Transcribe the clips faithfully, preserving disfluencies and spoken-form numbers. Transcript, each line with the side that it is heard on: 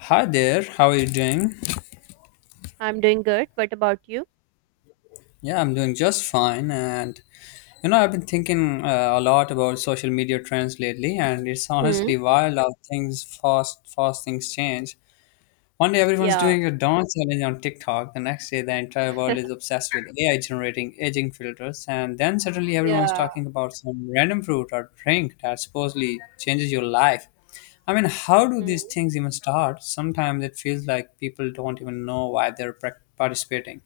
left: Hi there, how are you doing?
right: I'm doing good. What about you?
left: Yeah, I'm doing just fine. And you know, I've been thinking uh, a lot about social media trends lately, and it's
right: Hmm.
left: honestly wild how things fast, fast things change. One day everyone's
right: Yeah.
left: doing a dance challenge on TikTok. The next day, the entire world is obsessed with A I generating aging filters. And then suddenly, everyone's
right: Yeah.
left: talking about some random fruit or drink that supposedly changes your life. I mean, how do these
right: Hmm.
left: things even start? Sometimes it feels like people don't even know why they're prac- participating.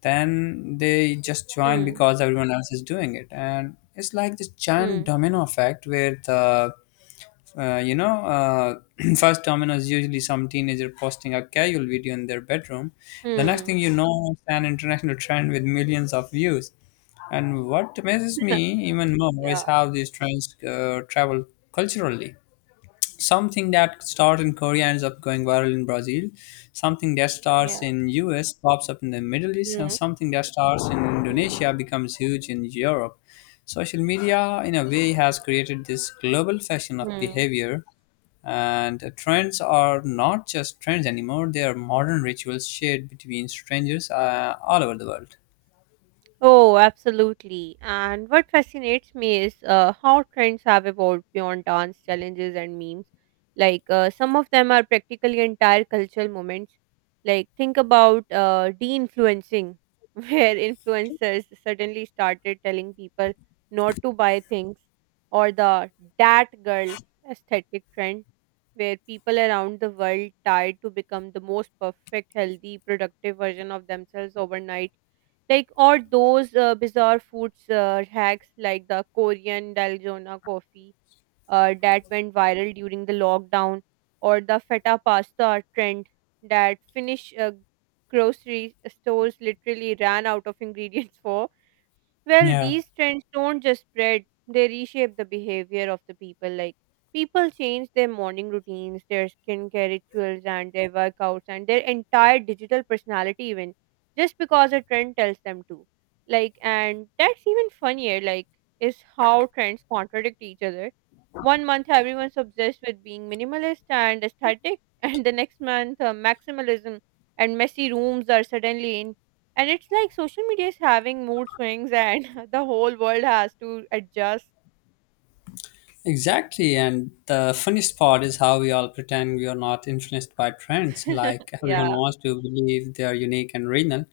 left: Then they just join
right: Hmm.
left: because everyone else is doing it. And it's like this giant
right: Hmm.
left: domino effect where the uh, you know, uh, first Domino's usually some teenager posting a casual video in their bedroom. The next
right: Hmm.
left: thing you know, it's an international trend with millions of views. And what amazes me even more
right: Yeah.
left: is how these trends uh, travel culturally. Something that starts in Korea ends up going viral in Brazil, something that starts
right: Yeah.
left: in US pops up in the Middle East, and
right: Hmm.
left: something that starts in Indonesia
right: Hmm.
left: becomes huge in Europe. Social media, in a way, has created this global fashion of
right: Hmm.
left: behavior, and uh, trends are not just trends anymore. They are modern rituals shared between strangers uh, all over the world.
right: Oh, absolutely. And what fascinates me is uh, how trends have evolved beyond dance challenges and memes. Like, uh, some of them are practically entire cultural moments. Like, think about uh, de influencing, where influencers suddenly started telling people not to buy things, or the dat girl aesthetic trend, where people around the world tried to become the most perfect, healthy, productive version of themselves overnight, like or those uh, bizarre foods uh, hacks like the Korean dalgona coffee uh, that went viral during the lockdown, or the feta pasta trend that Finnish uh, grocery stores literally ran out of ingredients for. Well,
left: Yeah.
right: these trends don't just spread, they reshape the behavior of the people. Like, people change their morning routines, their skincare rituals, and their workouts, and their entire digital personality, even just because a trend tells them to. Like, and that's even funnier, like, is how trends contradict each other. One month, everyone's obsessed with being minimalist and aesthetic, and the next month, uh, maximalism and messy rooms are suddenly in, and it's like social media is having mood swings, and the whole world has to adjust.
left: Exactly, and the funniest part is how we all pretend we are not influenced by trends. Like everyone
right: Yeah.
left: wants to believe they are unique and original.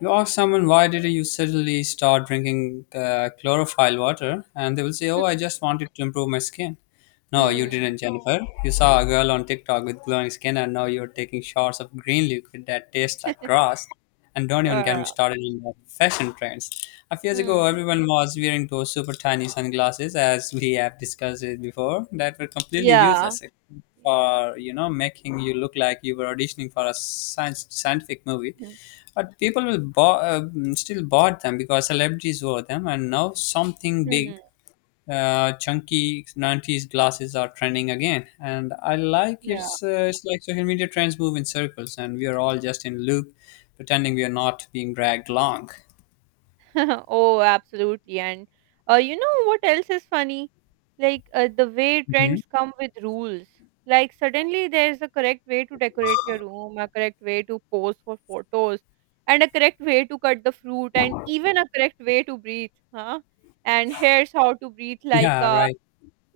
left: You ask someone, why did you suddenly start drinking uh, chlorophyll water, and they will say, "Oh, I just wanted to improve my skin." No, you
right: Hmm.
left: didn't, Jennifer. You saw a girl on TikTok with glowing skin, and now you're taking shots of green liquid that tastes like grass. And don't even get me
right: Uh,
left: started on the fashion trends. A few years ago,
right: hmm.
left: everyone was wearing those super tiny sunglasses, as we have discussed it before, that were completely
right: Yeah.
left: useless except for you know making you look like you were auditioning for a science scientific movie.
right: Hmm.
left: But people will bo- uh, still bought them because celebrities wore them, and now something
right: Hmm.
left: big, uh, chunky nineties glasses are trending again. And i like
right: Yeah.
left: it's, uh, it's like social media trends move in circles and we are all just in loop, pretending we are not being dragged along.
right: Oh, absolutely. And uh, you know what else is funny? Like, uh, the way
left: Mhm.
right: trends come with rules. Like, suddenly there's a correct way to decorate your room, a correct way to pose for photos, and a correct way to cut the fruit, and even a correct way to breathe. Huh? And here's how to breathe like
left: Yeah,
right: a
left: right.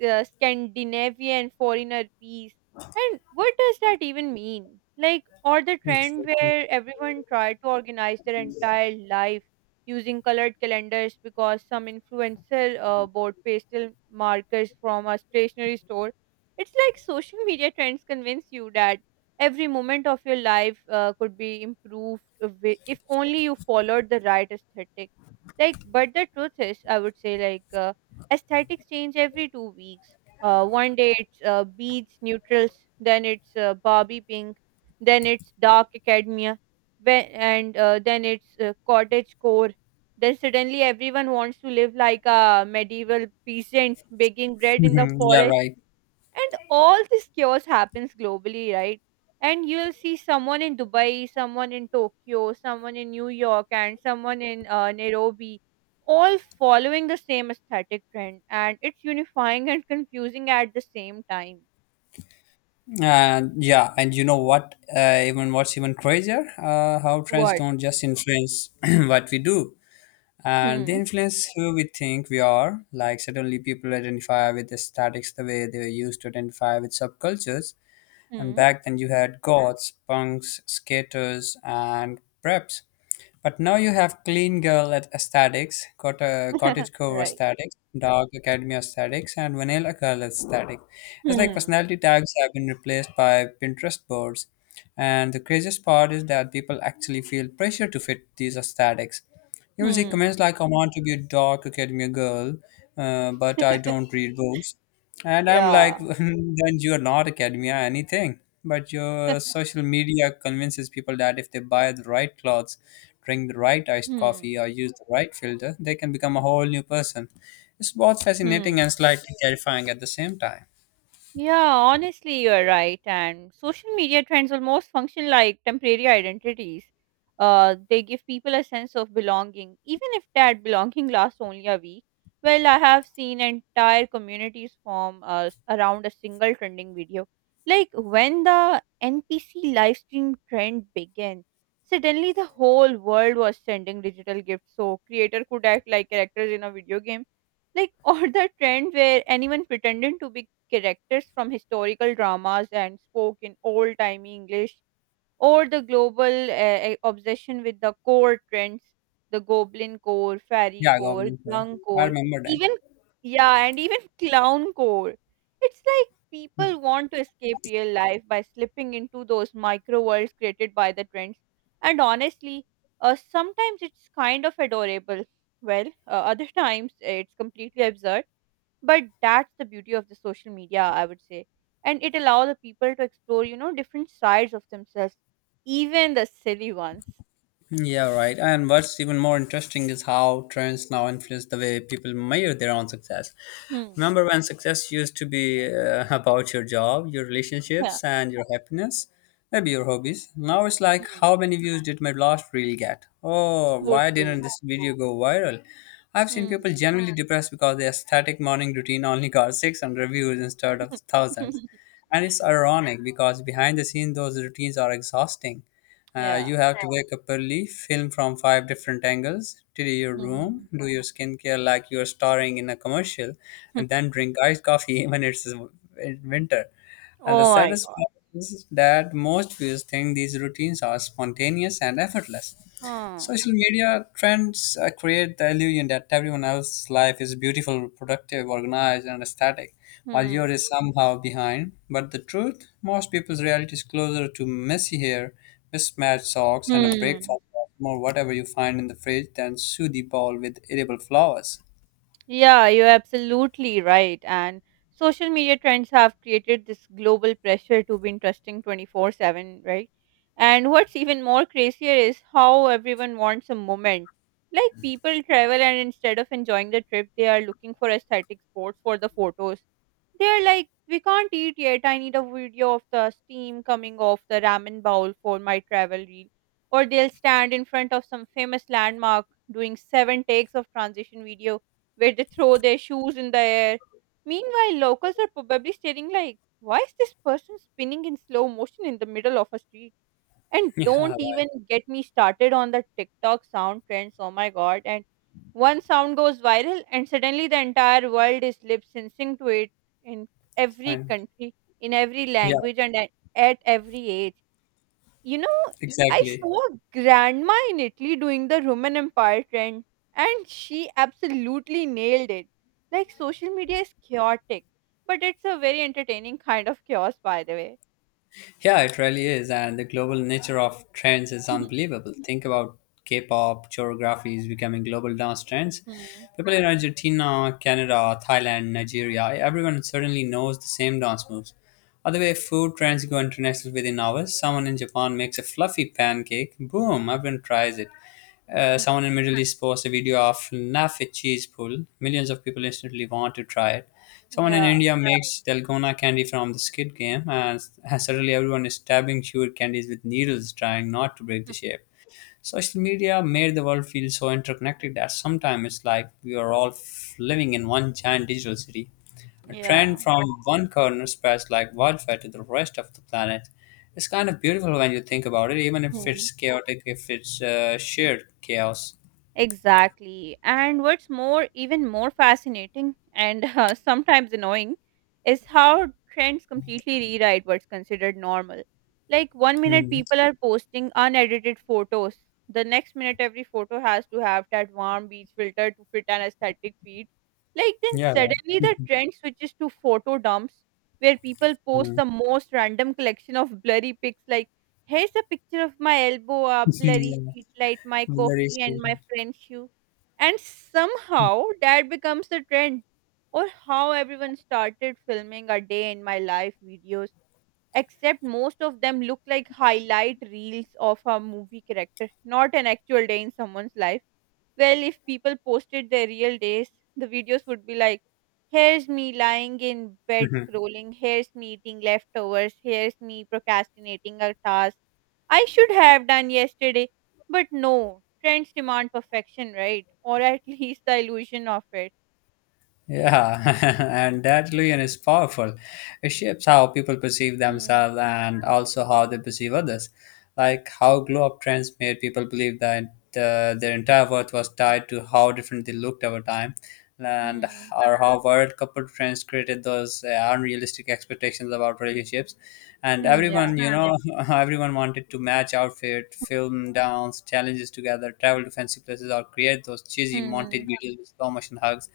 right: uh, Scandinavian foreigner peace. And what does that even mean? Like, or the trend
left: Exactly.
right: where everyone tried to organize their entire life using colored calendars because some influencer uh, bought pastel markers from a stationery store. It's like social media trends convince you that every moment of your life uh, could be improved wi- if only you followed the right aesthetic. Like, but the truth is, I would say, like, uh, aesthetics change every two weeks. Uh, one day it's uh, beads, neutrals, then it's uh, Barbie pink, then it's dark academia, when, and uh, then it's uh, cottage core. Then suddenly everyone wants to live like a medieval peasant, baking bread in the
left: Mhm. Yeah,
right: forest,
left: right.
right: and all this chaos happens globally, right? And you'll see someone in Dubai, someone in Tokyo, someone in New York, and someone in uh, Nairobi, all following the same aesthetic trend, and it's unifying and confusing at the same time.
left: And yeah, and you know what, uh, even what's even crazier uh, how trends
right: What?
left: don't just influence what we do, and they
right: Hmm.
left: influence who we think we are. Like suddenly people identify with aesthetics the way they were used to identify with subcultures. And
right: Hmm.
left: back then you had goths, punks, skaters, and preps. But now you have clean girl at aesthetics, got a cottagecore
right: Right.
left: aesthetics, dark academy aesthetics, and vanilla girl aesthetic. It's like
right: Hmm.
left: personality tags have been replaced by Pinterest boards. And the craziest part is that people actually feel pressure to fit these aesthetics. You will see
right: Hmm.
left: comments like, I want to be a dark academia girl, uh, but I don't read books. And I'm
right: Yeah.
left: like, then you're not academia anything. But your social media convinces people that if they buy the right clothes, drink the right iced coffee,
right: Hmm.
left: or use the right filter, they can become a whole new person. It's both fascinating
right: Hmm.
left: and slightly terrifying at the same time.
right: Yeah, honestly, you're right. And social media trends almost function like temporary identities. Uh, they give people a sense of belonging, even if that belonging lasts only a week. Well, I have seen entire communities form uh, s- around a single trending video. Like when the N P C live stream trend began, suddenly the whole world was sending digital gifts, so creator could act like characters in a video game. Like, or the trend where anyone pretended to be characters from historical dramas and spoke in old timey English, or the global uh, obsession with the core trends, the goblin core, fairy
left: Yeah,
right: core,
left: Goblin Sir.
right: drunk
left: I
right: core,
left: remember.
right: even yeah, and even clown core. It's like people want to escape real life by slipping into those micro worlds created by the trends. And honestly, uh, sometimes it's kind of adorable. Well, uh, other times it's completely absurd, but that's the beauty of the social media, I would say, and it allows the people to explore, you know, different sides of themselves, even the silly ones.
left: Yeah, right. And what's even more interesting is how trends now influence the way people measure their own success.
right: Hmm.
left: Remember when success used to be uh, about your job, your
right: Yeah.
left: relationships, and your happiness? Maybe your hobbies. Now it's like,
right: Hmm,
left: how many views did my last reel get? Oh,
right: so
left: why didn't
right: true.
left: this video go viral? I've seen people
right: Hmm.
left: genuinely depressed because their aesthetic morning routine only got six hundred views instead of thousands. And it's ironic because behind the scenes, those routines are exhausting. Uh,
right: Yeah.
left: you have to wake up early, film from five different angles, tidy your room,
right: Hmm.
left: do your skincare like you are starring in a commercial, and then drink iced coffee when it's in winter. And the
right: Oh my
left: saddest
right: god.
left: part is that most viewers think these routines are spontaneous and effortless.
right: Hmm.
left: Social media trends uh, create the illusion that everyone else's life is beautiful, productive, organized, and aesthetic, while
right: Hmm.
left: yours is somehow behind. But the truth, most people's reality is closer to messy hair, mismatched socks, and a breakfast
right: Hmm.
left: of more whatever you find in the fridge than sooty ball with edible flowers.
right: Yeah, you're absolutely right. And social media trends have created this global pressure to be interesting twenty-four seven, right? And what's even more crazier is how everyone wants a moment. Like, people travel and instead of enjoying the trip, they are looking for aesthetic spots for the photos. They're like, we can't eat yet. I need a video of the steam coming off the ramen bowl for my travel reel. Or they'll stand in front of some famous landmark doing seven takes of transition video where they throw their shoes in the air. Meanwhile, locals are probably staring like, why is this person spinning in slow motion in the middle of a street? And
left: Yeah,
right: don't even get me started on the TikTok sound trends. Oh my god. And one sound goes viral, and suddenly the entire world is lip syncing to it in
left: that's
right: every
left: fine.
right: country, in every
left: Yeah,
right: language, and at, at every age. You know, I
left: exactly.
right: saw a grandma in Italy doing the Roman Empire trend, and she absolutely nailed it. Like, social media is chaotic, but it's a very entertaining kind of chaos, by the way.
left: Yeah, it really is. And the global nature of trends is unbelievable. Think about K pop, choreographies becoming global dance trends.
right: Hmm.
left: People in Argentina, Canada, Thailand, Nigeria, everyone suddenly knows the same dance moves. Other way, food trends go international within hours. Someone in Japan makes a fluffy pancake. Boom, everyone tries it. Uh,
right: Hmm.
left: someone in Middle East posts a video of nafi cheese pull. Millions of people instantly want to try it. Someone in
right: Yeah.
left: India makes dalgona candy from the Squid Game, and s- suddenly everyone is stabbing chewed candies with needles, trying not to break the
right: Hmm.
left: shape. Social media made the world feel so interconnected that sometimes it's like we are all f- living in one giant digital city. A trend
right: Yeah.
left: from one corner spreads like wildfire to the rest of the planet. It's kind of beautiful when you think about it, even if
right: Hmm.
left: it's chaotic, if it's uh, shared chaos.
right: Exactly. And what's more, even more fascinating and uh, sometimes annoying is how trends completely rewrite what's considered normal. Like, one minute
left: Mhm.
right: people are posting unedited photos. The next minute every photo has to have that warm beach filter to fit an aesthetic feed. Like, then
left: Yeah,
right: suddenly the trend switches to photo dumps where people
left: yeah.
right: post the most random collection of blurry pics like, here's a picture of my elbow, a
left: Yeah.
right: blurry
left: Yeah.
right: streetlight, my
left: Very
right: coffee, and
left: special.
right: my friend's shoe. And somehow that becomes the trend, or how everyone started filming a day in my life videos, except most of them look like highlight reels of a movie character, not an actual day in someone's life. Well, if people posted their real days, the videos would be like, here's me lying in bed scrolling, here's me eating leftovers, here's me procrastinating a task I should have done yesterday. But no, trends demand perfection, right? Or at least the illusion of it.
left: Yeah, and that illusion is powerful. It shapes how people perceive
right: Hmm.
left: themselves and also how they perceive others. Like how glow up trends made people believe that uh, their entire worth was tied to how different they looked over time, and
right: Hmm.
left: or how world couple trends created those uh, unrealistic expectations about relationships. And
right: Hmm. Yeah.
left: everyone, you know, everyone wanted to match outfit, film downs, challenges together, travel to fancy places, or create those cheesy
right: Hmm.
left: montage videos with slow motion hugs,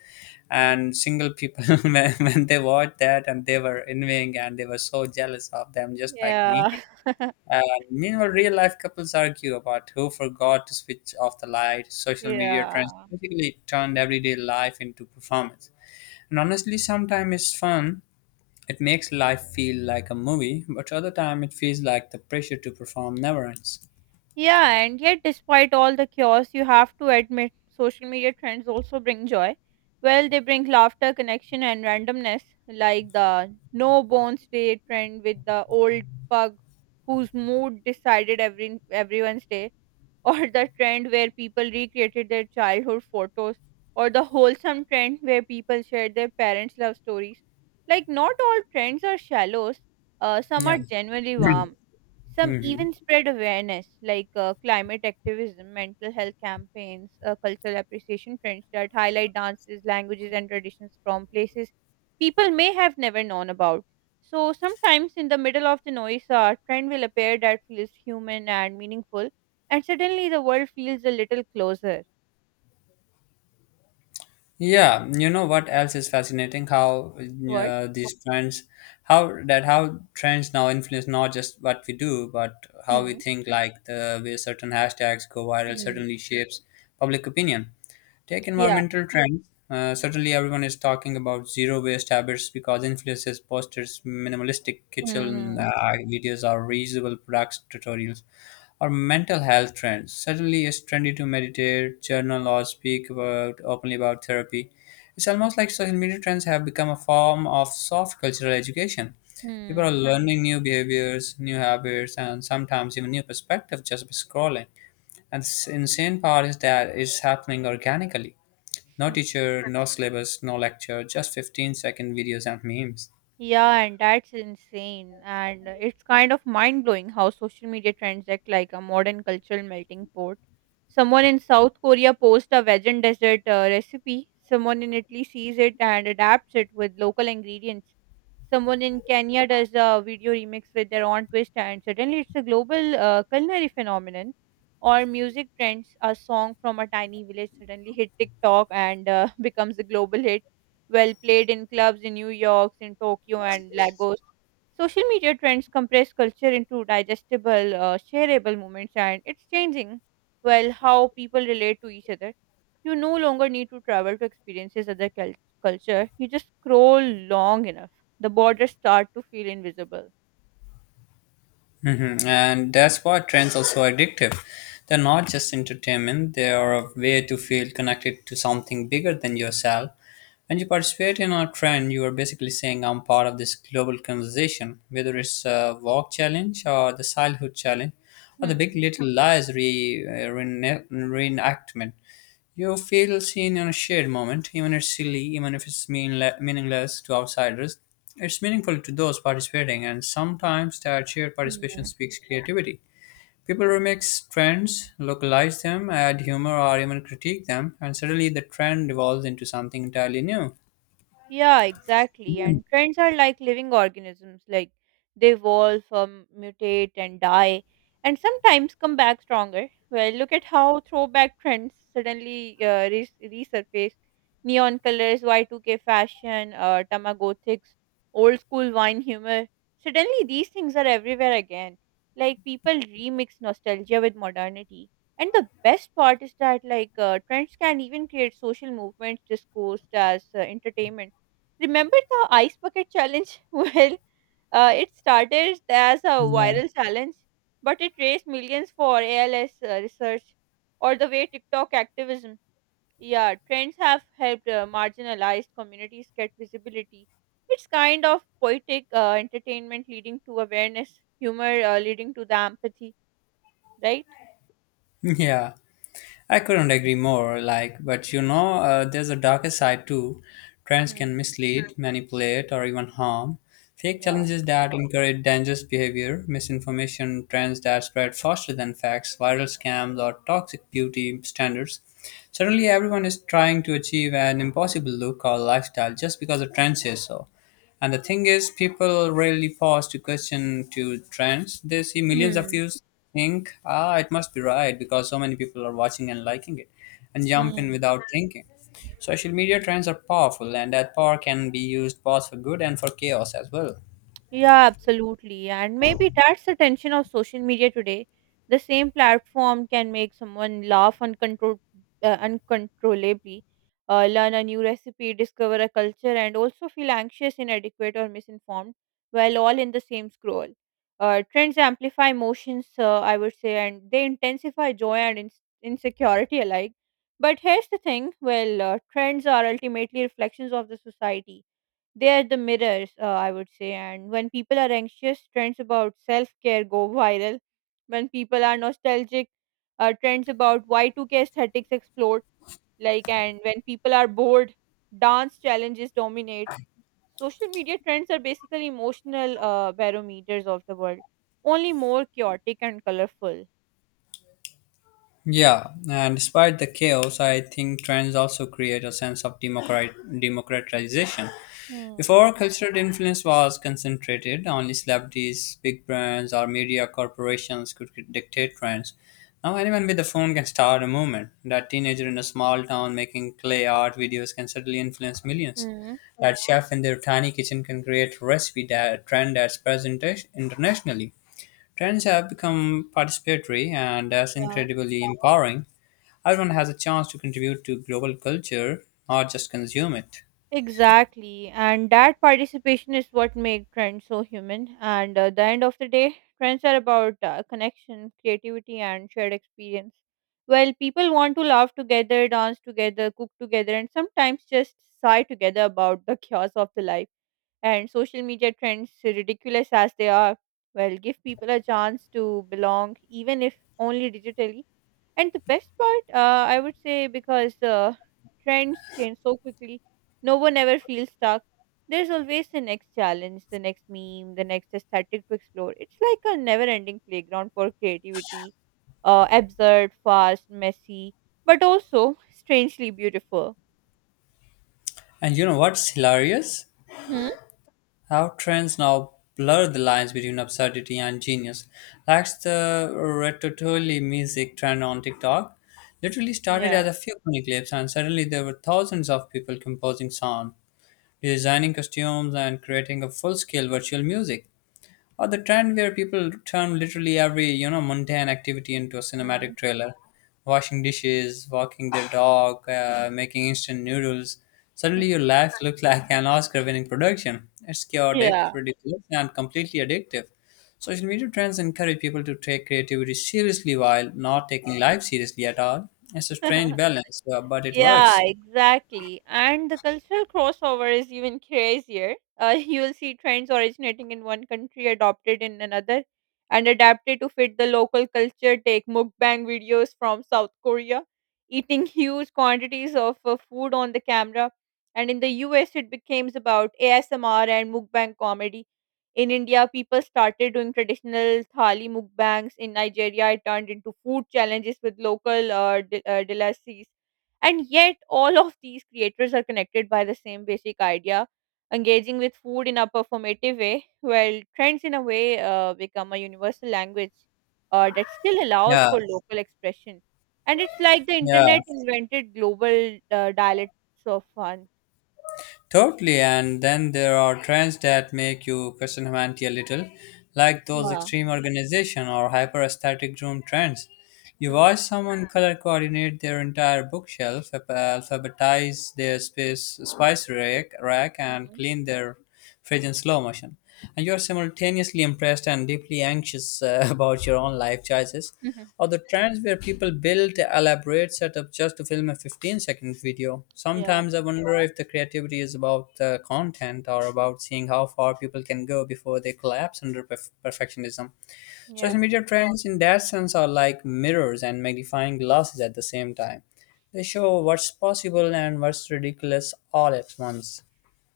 left: and single people when, when they watched that and they were envying and they were so jealous of them just like me.
right: Yeah.
left: And meanwhile, real life couples argue about who forgot to switch off the light. Social media trends
right: Yeah.
left: basically turned everyday life into performance, and honestly sometimes it's fun. It makes life feel like a movie, but other time it feels like the pressure to perform never ends.
right: Yeah, and yet, despite all the chaos, you have to admit social media trends also bring joy. Well, they bring laughter, connection, and randomness, like the no bones day trend with the old pug whose mood decided every everyone's day, or the trend where people recreated their childhood photos, or the wholesome trend where people shared their parents' love stories. Like, not all trends are shallows, uh, some
left: Yeah.
right: are genuinely warm. Some
left: Mhm.
right: even spread awareness, like uh, climate activism, mental health campaigns, uh, cultural appreciation trends that highlight dances, languages, and traditions from places people may have never known about. So sometimes in the middle of the noise, a trend will appear that feels human and meaningful, and suddenly the world feels a little closer.
left: Yeah, you know what else is fascinating? How
right: What?
left: uh, these trends, how that how trends now influence not just what we do, but how we
right: Hmm.
left: think. Like the way certain hashtags go viral
right: Mm.
left: certainly shapes public opinion. Take
right: Yeah.
left: environmental trends. Uh, certainly, everyone is talking about zero waste habits because influencers posters minimalistic kitchen uh,
right: Mm.
left: videos or reusable products tutorials, or mental health trends. Suddenly, it's trendy to meditate, journal, or speak about openly about therapy. It's almost like social media trends have become a form of soft cultural education. People are
right: Mm.
left: learning new behaviors, new habits, and sometimes even new perspectives just by scrolling. And the insane part is that it's happening organically. No teacher, no syllabus, no lecture, just fifteen second videos and memes.
right: Yeah, and that's insane. And uh, it's kind of mind blowing how social media trends act like a modern cultural melting pot. Someone in South Korea posts a vegan dessert uh, recipe, someone in Italy sees it and adapts it with local ingredients. Someone in Kenya does a video remix with their own twist, and suddenly it's a global uh, culinary phenomenon. Or music trends, a song from a tiny village suddenly hit TikTok and uh, becomes a global hit, well played in clubs in New York, in Tokyo, and Lagos. Social media trends compress culture into digestible, uh, shareable moments, and it's changing, well, how people relate to each other. You no longer need to travel to experiences other cul- culture. You just scroll long enough. The borders start to feel invisible.
left: hmm And that's why trends are so addictive. They're not just entertainment, they are a way to feel connected to something bigger than yourself. When you participate in a trend, you are basically saying, I'm part of this global conversation, whether it's a walk challenge or the childhood challenge or the big
right: Hmm.
left: little lies re- uh, rene- reenactment. You feel seen in a shared moment, even if it's silly, even if it's meanle- meaningless to outsiders. It's meaningful to those participating, and sometimes that shared participation
right: Hmm.
left: speaks creativity. People remix trends, localize them, add humor, or even critique them, and suddenly the trend evolves into something entirely new.
right: Yeah, exactly.
left: Mm.
right: And trends are like living organisms, like they evolve, um, mutate, and die, and sometimes come back stronger. Well, look at how throwback trends suddenly uh, res- resurface. Neon colors, Y two K fashion, uh, Tamagothics, old school wine humor. Suddenly, these things are everywhere again. Like, people remix nostalgia with modernity. And the best part is that, like, uh, trends can even create social movements discussed as uh, entertainment. Remember the ice bucket challenge? Well, uh, it started as a
left: Yeah.
right: viral challenge, but it raised millions for A L S uh, research, or the way TikTok activism. Yeah, trends have helped uh, marginalized communities get visibility. It's kind of poetic, uh, entertainment leading to awareness, humor uh, leading to the empathy, right?
left: Yeah. I couldn't agree more. Like, but you know, uh, there's a darker side too. Trends can
right: Hmm.
left: mislead, manipulate, or even harm. Fake
right: Yeah.
left: challenges that encourage dangerous behavior, misinformation, trends that spread faster than facts, viral scams, or toxic beauty standards. Suddenly, everyone is trying to achieve an impossible look or lifestyle just because the trend says so. And the thing is, people rarely pause to question to trends. They see millions of views, think, ah, it must be right because so many people are watching and liking it, and jump in
right: Hmm.
left: without thinking. Social media trends are powerful, and that power can be used both for good and for chaos as well.
right: Yeah, absolutely. And maybe that's the tension of social media today. The same platform can make someone laugh uncontrol- uh, uncontrollably, uh, learn a new recipe, discover a culture, and also feel anxious, inadequate, or misinformed while all in the same scroll. Uh, trends amplify emotions, uh, I would say, and they intensify joy and ins insecurity alike. But here's the thing, well, uh, trends are ultimately reflections of the society, they are the mirrors, uh, I would say. And when people are anxious, trends about self care go viral. When people are nostalgic, uh, trends about Y two K aesthetics explode. Like, and when people are bored, dance challenges dominate. Social media trends are basically emotional uh, barometers of the world, only more chaotic and colorful.
left: Yeah, and despite the chaos, I think trends also create a sense of democrat- democratization.
right: Hmm.
left: Before, cultural influence was concentrated. Only celebrities, big brands, or media corporations could dictate trends. Now, anyone with a phone can start a movement. That teenager in a small town making clay art videos can certainly influence millions.
right: Hmm.
left: That chef in their tiny kitchen can create recipe that trend that's present internationally. Trends have become participatory, and that's incredibly empowering. Everyone has a chance to contribute to global culture, not just consume it.
right: Exactly, and that participation is what makes trends so human. And uh, the end of the day, trends are about uh, connection, creativity, and shared experience. Well, people want to laugh together, dance together, cook together, and sometimes just sigh together about the chaos of the life, and social media trends, ridiculous as they are, well, give people a chance to belong, even if only digitally. And the best part, uh, I would say, because uh, trends change so quickly, no one ever feels stuck. There's always the next challenge, the next meme, the next aesthetic to explore. It's like a never ending playground for creativity, uh, absurd, fast, messy, but also strangely beautiful.
left: And you know what's hilarious?
right: Hmm?
left: How trends now blur the lines between absurdity and genius. That's the Ratatouille music trend on TikTok. Literally started
right: Yeah.
left: as a few funny clips, and suddenly there were thousands of people composing sound, designing costumes, and creating a full scale virtual music, or the trend where people turn literally every you know mundane activity into a
right: Mm.
left: cinematic trailer. Washing dishes, walking their dog, uh, making instant noodles. Suddenly your life looks like an Oscar winning production. It's chaotic,
right: Yeah.
left: ridiculous, and completely addictive. Social media trends encourage people to take creativity seriously while not taking life seriously at all. It's a strange balance, uh, but it
right: Yeah,
left: works.
right: exactly. And the cultural crossover is even crazier. Uh, you will see trends originating in one country, adopted in another, and adapted to fit the local culture. Take mukbang videos from South Korea, eating huge quantities of uh, food on the camera. And in the U S, it becomes about A S M R and mukbang comedy. In India, people started doing traditional thali mukbangs. In Nigeria, it turned into food challenges with local uh, d- uh, delicacies, and yet, all of these creators are connected by the same basic idea: engaging with food in a performative way, while trends, in a way, uh, become a universal language uh, that still allows
left: Yeah,
right: for local expression. And it's like the
left: yeah.
right: internet invented global uh, dialects of fun.
left: Totally, and then there are trends that make you question humanity a little, like those
right: Yeah.
left: extreme organization or hyper aesthetic room trends. You
right: Hmm.
left: watch someone color coordinate their entire bookshelf, alphabetize their space, spice rack, rack, and
right: Mhm.
left: clean their fridge in slow motion. And you're simultaneously impressed and deeply anxious, uh, about your own life choices,
right: Mhm.
left: or the trends where people build elaborate setups just to film a fifteen second video.
right: Yeah.
left: Sometimes I wonder if the creativity is about the content or about seeing how far people can go before they collapse under perf- perfectionism.
right: Yeah.
left: Social media trends, in that sense, are like mirrors and magnifying glasses at the same time. They show what's possible and what's ridiculous all at once.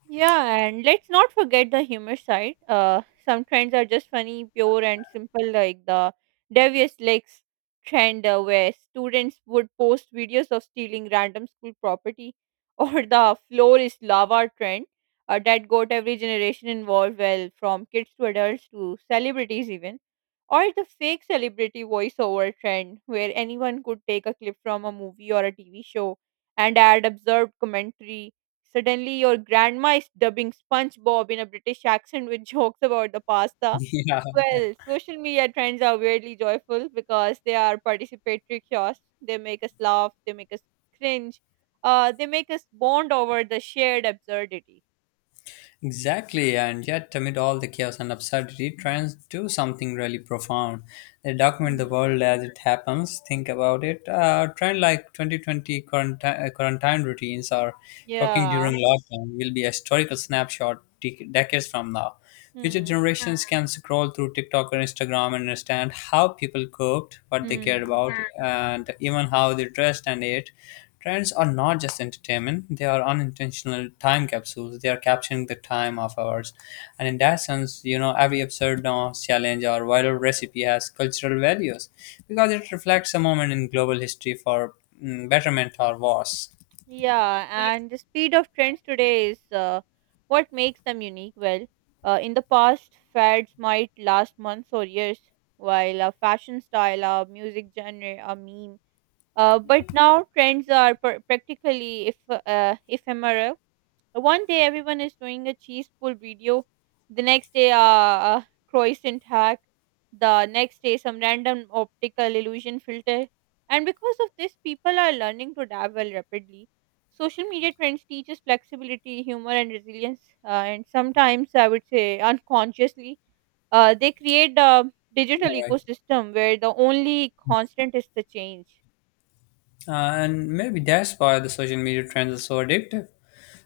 right: Yeah, and let's not forget the humor side. Uh, some trends are just funny, pure, and simple, like the devious legs trend, uh, where students would post videos of stealing random school property, or the floor is lava trend uh, that got every generation involved, well, from kids to adults to celebrities, even. Or the fake celebrity voiceover trend, where anyone could take a clip from a movie or a T V show and add absurd commentary. Suddenly, your grandma is dubbing SpongeBob in a British accent with jokes about the pasta.
left: Yeah.
right: Well, social media trends are weirdly joyful because they are participatory kiosks. They make us laugh, they make us cringe, uh, they make us bond over the shared absurdity.
left: Exactly, and yet amid all the chaos and absurdity, trends do something really profound. They document the
right: Mhm.
left: world as it happens. Think about it. A trend like twenty twenty quarantine, uh, quarantine routines or cooking
right: Yeah.
left: during lockdown will be a historical snapshot dec decades from now. Future
right: Hmm.
left: generations can scroll through TikTok or Instagram and understand how people cooked, what they cared
right: Hmm.
left: about, and even how they dressed and ate. Trends are not just entertainment, they are unintentional time capsules. They are capturing the time of ours. And in that sense, you know, every absurd dance, challenge, or viral recipe has cultural values because it reflects a moment in global history for, mm, betterment or worse.
right: Yeah, and the speed of trends today is uh, what makes them unique. Well, uh, in the past, fads might last months or years, while a fashion style, a music genre, a meme. Uh, but now trends are pr- practically if uh, ephemeral. Uh, One day everyone is doing a cheese pull video, the next day uh, a croissant hack, the next day some random optical illusion filter, and because of this, people are learning to dabble rapidly. Social media trends teaches flexibility, humor, and resilience, uh, and sometimes I would say unconsciously, uh, they create a digital
left: Right.
right: ecosystem where the only constant is the change.
left: Uh, and maybe that's why the social media trends are so addictive.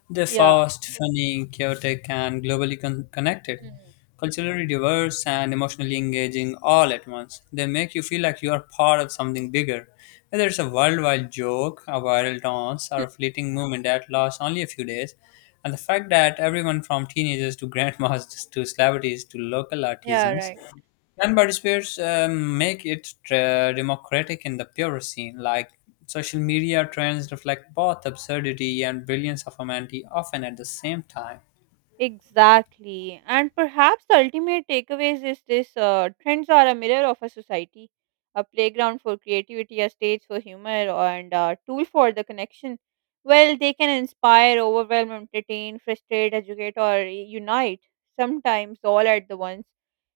left: They're
right: Yeah.
left: fast, funny, chaotic, and globally con- connected,
right: Mm.
left: culturally diverse, and emotionally engaging all at once. They make you feel like you are part of something bigger, whether it's a worldwide joke, a viral dance, or
right: Hmm.
left: a fleeting moment that lasts only a few days. And the fact that everyone from teenagers to grandmas to celebrities to local
right: Yeah.
left: artisans
right: Right.
left: can participators, um, make it uh, democratic in the purest scene? Like, social media trends reflect both absurdity and brilliance of humanity, often at the same time.
right: Exactly. And perhaps the ultimate takeaways is this: uh, trends are a mirror of a society, a playground for creativity, a stage for humor, and a tool for the connection. Well, they can inspire, overwhelm, entertain, frustrate, educate, or unite, sometimes all at the once.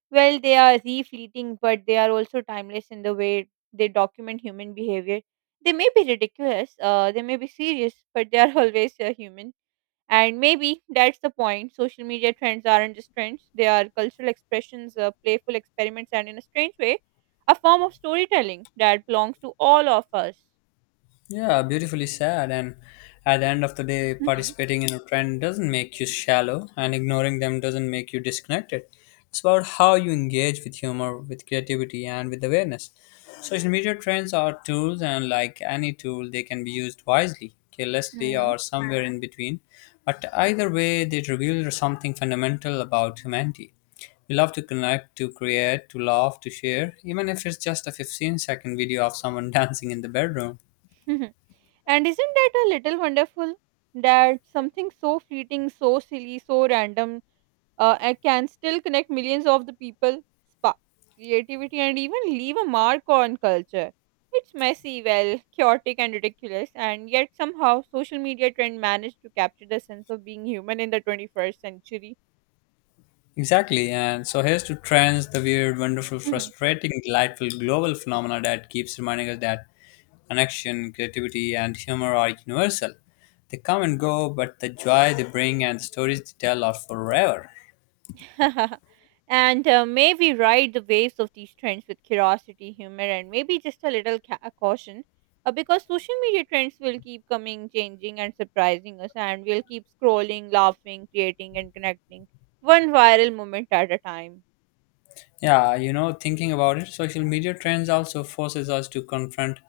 right: Well, they are re-fleeting, but they are also timeless in the way they document human behavior. They may be ridiculous, uh, they may be serious, but they are always uh, human, and maybe that's the point. Social media trends aren't just trends, they are cultural expressions, uh, playful experiments, and in a strange way, a form of storytelling that belongs to all of us.
left: Yeah, beautifully sad. And at the end of the day,
right: Mhm.
left: participating in a trend doesn't make you shallow, and ignoring them doesn't make you disconnected. It's about how you engage with humor, with creativity, and with awareness. Social media trends are tools, and like any tool, they can be used wisely,
right: Mhm.
left: carelessly,
right: Mhm.
left: or somewhere in between. But either way, they reveal something fundamental about humanity. We love to connect, to create, to laugh, to share, even if it's just a fifteen second video of someone dancing in the bedroom.
right: And isn't that a little wonderful that something so fleeting, so silly, so random uh, and can still connect millions of the people, spark creativity, and even leave a mark on culture. It's messy, well, chaotic, and ridiculous, and yet somehow social media trend managed to capture the sense of being human in the twenty-first century.
left: Exactly, and so here's to trends, the weird, wonderful, frustrating, delightful global phenomena that keeps reminding us that connection, creativity, and humor are universal. They come and go, but the joy they bring and the stories they tell are forever.
right: And uh, may we ride the waves of these trends with curiosity, humor, and maybe just a little ca- caution. Uh, because social media trends will keep coming, changing, and surprising us, and we'll keep scrolling, laughing, creating, and connecting one viral moment at a time.
left: Yeah, you know, thinking about it, social media trends also forces us to confront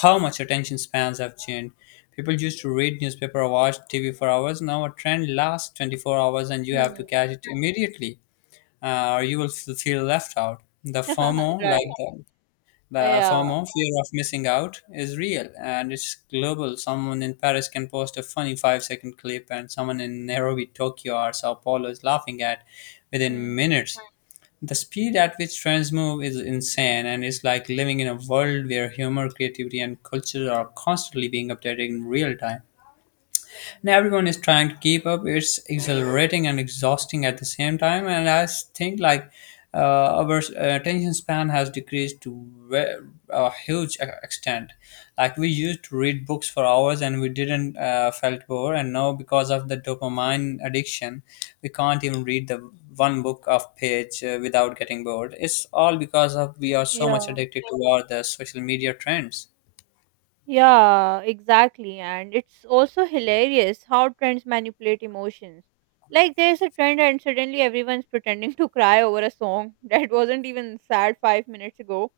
left: how much attention spans have changed. People used to read newspaper or watch T V for hours. Now a trend lasts twenty-four hours and you have to
right: Hmm.
left: catch it immediately. Uh, or you will f- feel left out. The FOMO, like
right: Right.
left: the, the
right: Yeah.
left: FOMO, fear of missing out, is real and it's global. Someone in Paris can post a funny five second clip, and someone in Nairobi, Tokyo, or Sao Paulo is laughing at within
right: Hmm.
left: minutes. The speed at which trends move is insane, and it's like living in a world where humor, creativity, and culture are constantly being updated in real time, and everyone is trying to keep up. It's exhilarating and exhausting at the same time. And i s- think like, uh, our uh, attention span has decreased to, ve- a huge e- extent. Like, we used to read books for hours and we didn't, uh, felt bored, and now, because of the dopamine addiction, we can't even read the one book of page, uh, without getting bored. It's all because of we are so much
right: Yeah.
left: addicted to all the social media trends.
right: Yeah, exactly. And it's also hilarious how trends manipulate emotions. Like, there's a trend, and suddenly everyone's pretending to cry over a song that wasn't even sad five minutes ago.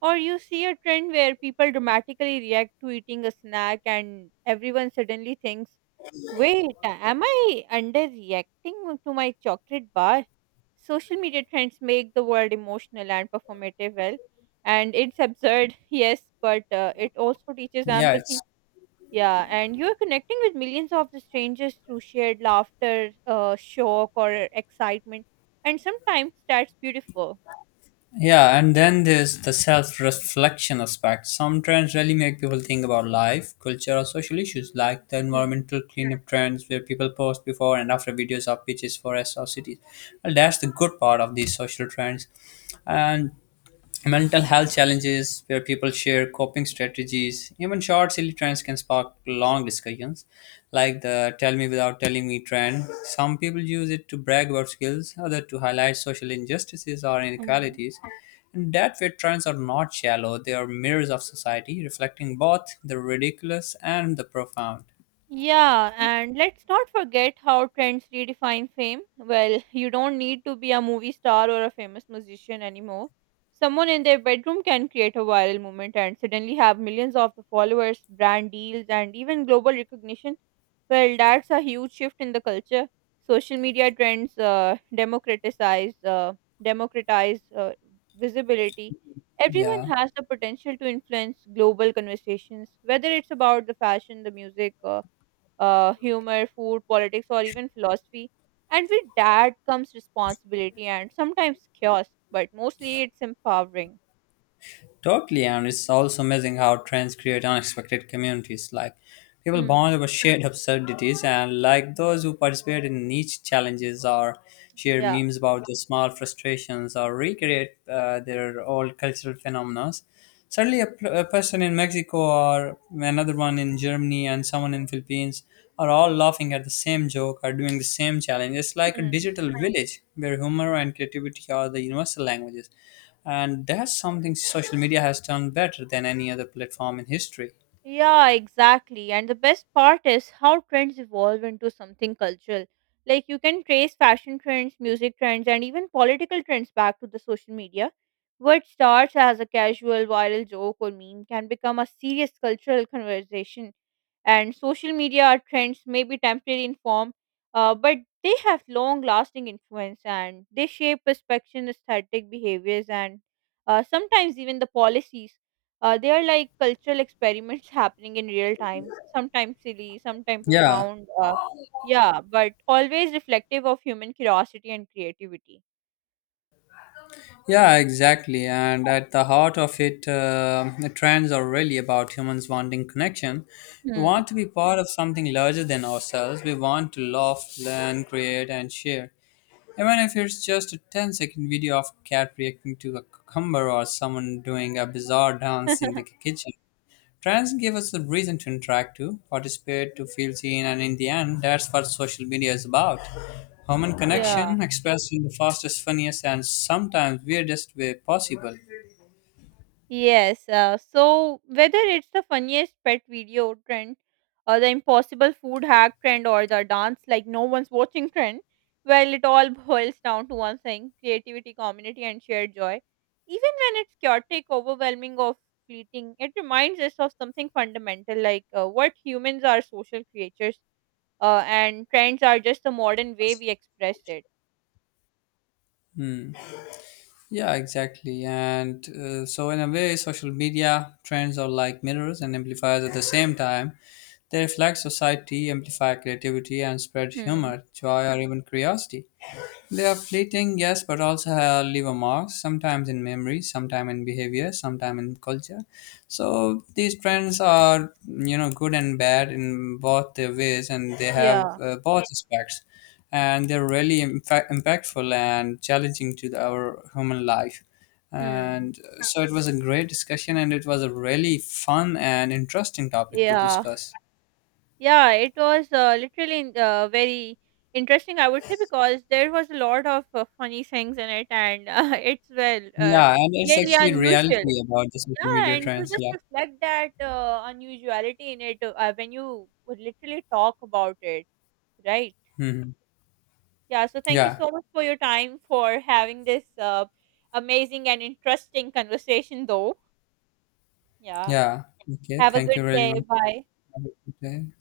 right: Or you see a trend where people dramatically react to eating a snack, and everyone suddenly thinks, wait, am I underreacting to my chocolate bar? Social media trends make the world emotional and performative, well, and it's absurd, yes, but uh, it also teaches
left: Yeah, it's...
right: empathy. Yeah, and you're connecting with millions of the strangers through shared laughter, uh, shock, or excitement, and sometimes that's beautiful.
left: Yeah, and then there's the self reflection aspect. Some trends really make people think about life, culture, or social issues, like the environmental cleanup trends where people post before and after videos of beaches, forests, or cities. Well, that's the good part of these social trends. And mental health challenges where people share coping strategies, even short silly trends can spark long discussions. Like the tell me without telling me trend, some people use it to brag about skills, others to highlight social injustices or
right: Hmm.
left: inequalities. And that way, trends are not shallow, they are mirrors of society, reflecting both the ridiculous and the profound.
right: Yeah, and let's not forget how trends redefine fame. Well, you don't need to be a movie star or a famous musician anymore. Someone in their bedroom can create a viral movement and suddenly have millions of the followers, brand deals, and even global recognition. Well, that's a huge shift in the culture. Social media trends uh, democratize uh, democratize uh, visibility. Everyone
left: Yeah.
right: has the potential to influence global conversations, whether it's about the fashion, the music. Uh, uh, humor, food, politics, or even philosophy. And with that comes responsibility and sometimes chaos, but mostly it's empowering.
left: Totally, and it's also amazing how trends create unexpected communities. Like, people
right: Hmm.
left: bond over shared absurdities, and like those who participate in niche challenges or share
right: Yeah.
left: memes about their small frustrations or recreate, uh, their old cultural phenomena.
right: Hmm.
left: Suddenly, a, pl- a person in Mexico or another one in Germany and someone in Philippines are all laughing at the same joke or doing the same challenge. It's like a
right: Hmm.
left: digital village where humor and creativity are the universal languages. And that's something social media has done better than any other platform in history.
right: Yeah, exactly. And the best part is how trends evolve into something cultural. Like you can trace fashion trends, music trends, and even political trends back to the social media. What starts as a casual viral joke or meme can become a serious cultural conversation. And social media trends may be temporary in form, uh, but they have long lasting influence, and they shape perception, aesthetic behaviors, and uh, sometimes even the policies. Uh, they are like cultural experiments happening in real time, sometimes silly, sometimes
left: Yeah,
right: profound. Uh, yeah, but always reflective of human curiosity and creativity.
left: yeah, exactly. And at the heart of it, uh, the trends are really about humans wanting connection. We
right: Hmm.
left: want to be part of something larger than ourselves. We want to laugh, learn, create, and share, even if it's just a ten-second video of a cat reacting to a cucumber or someone doing a bizarre dance in the kitchen. Trends give us a reason to interact, to participate, to feel seen, and in the end, that's what social media is about. Human
right: Yeah.
left: connection expressed in the fastest, funniest, and sometimes weirdest way possible.
right: Yes. Uh, so whether it's the funniest pet video trend, or the impossible food hack trend, or the dance like no one's watching trend, well, it all boils down to one thing: creativity, community, and shared joy. Even when it's chaotic, overwhelming, or fleeting, it reminds us of something fundamental, like uh, what humans are social creatures, uh, and trends are just the modern way we express it.
left: Hmm. Yeah, exactly. And uh, so, in a way, social media trends are like mirrors and amplifiers at the same time. They reflect society, amplify creativity, and spread
right: Hmm.
left: humor, joy, or even curiosity. They are fleeting, yes, but also, uh, leave a mark, sometimes in memory, sometimes in behavior, sometimes in culture. So these trends are, you know, good and bad in both their ways, and they have,
right: Yeah.
left: uh, both aspects. And they're really impact- impactful and challenging to the, our human life.
right: Hmm.
left: And uh, so it was a great discussion, and it was a really fun and interesting topic to
right: Yeah.
left: discuss.
right: Yeah, it was uh, literally in- uh, very interesting, I would say, because there was a lot of uh, funny things in it, and uh, it's well uh,
left: Yeah, and it's
right: really
left: actually
right: unusual.
left: reality about the social
right: Yeah,
left: media
right: and you
left: trends.
right: just
left: Yeah.
right: reflect that uh, unusuality in it uh, when you would literally talk about it, right?
left: Hmm.
right: Yeah. So thank you
left: Yeah.
right: so much for your time for having this uh, amazing and interesting conversation, though. Yeah.
left: Yeah. Okay.
right: Have a
left: Thank you
right: good
left: very
right: day.
left: much.
right: Bye.
left: Have a good day.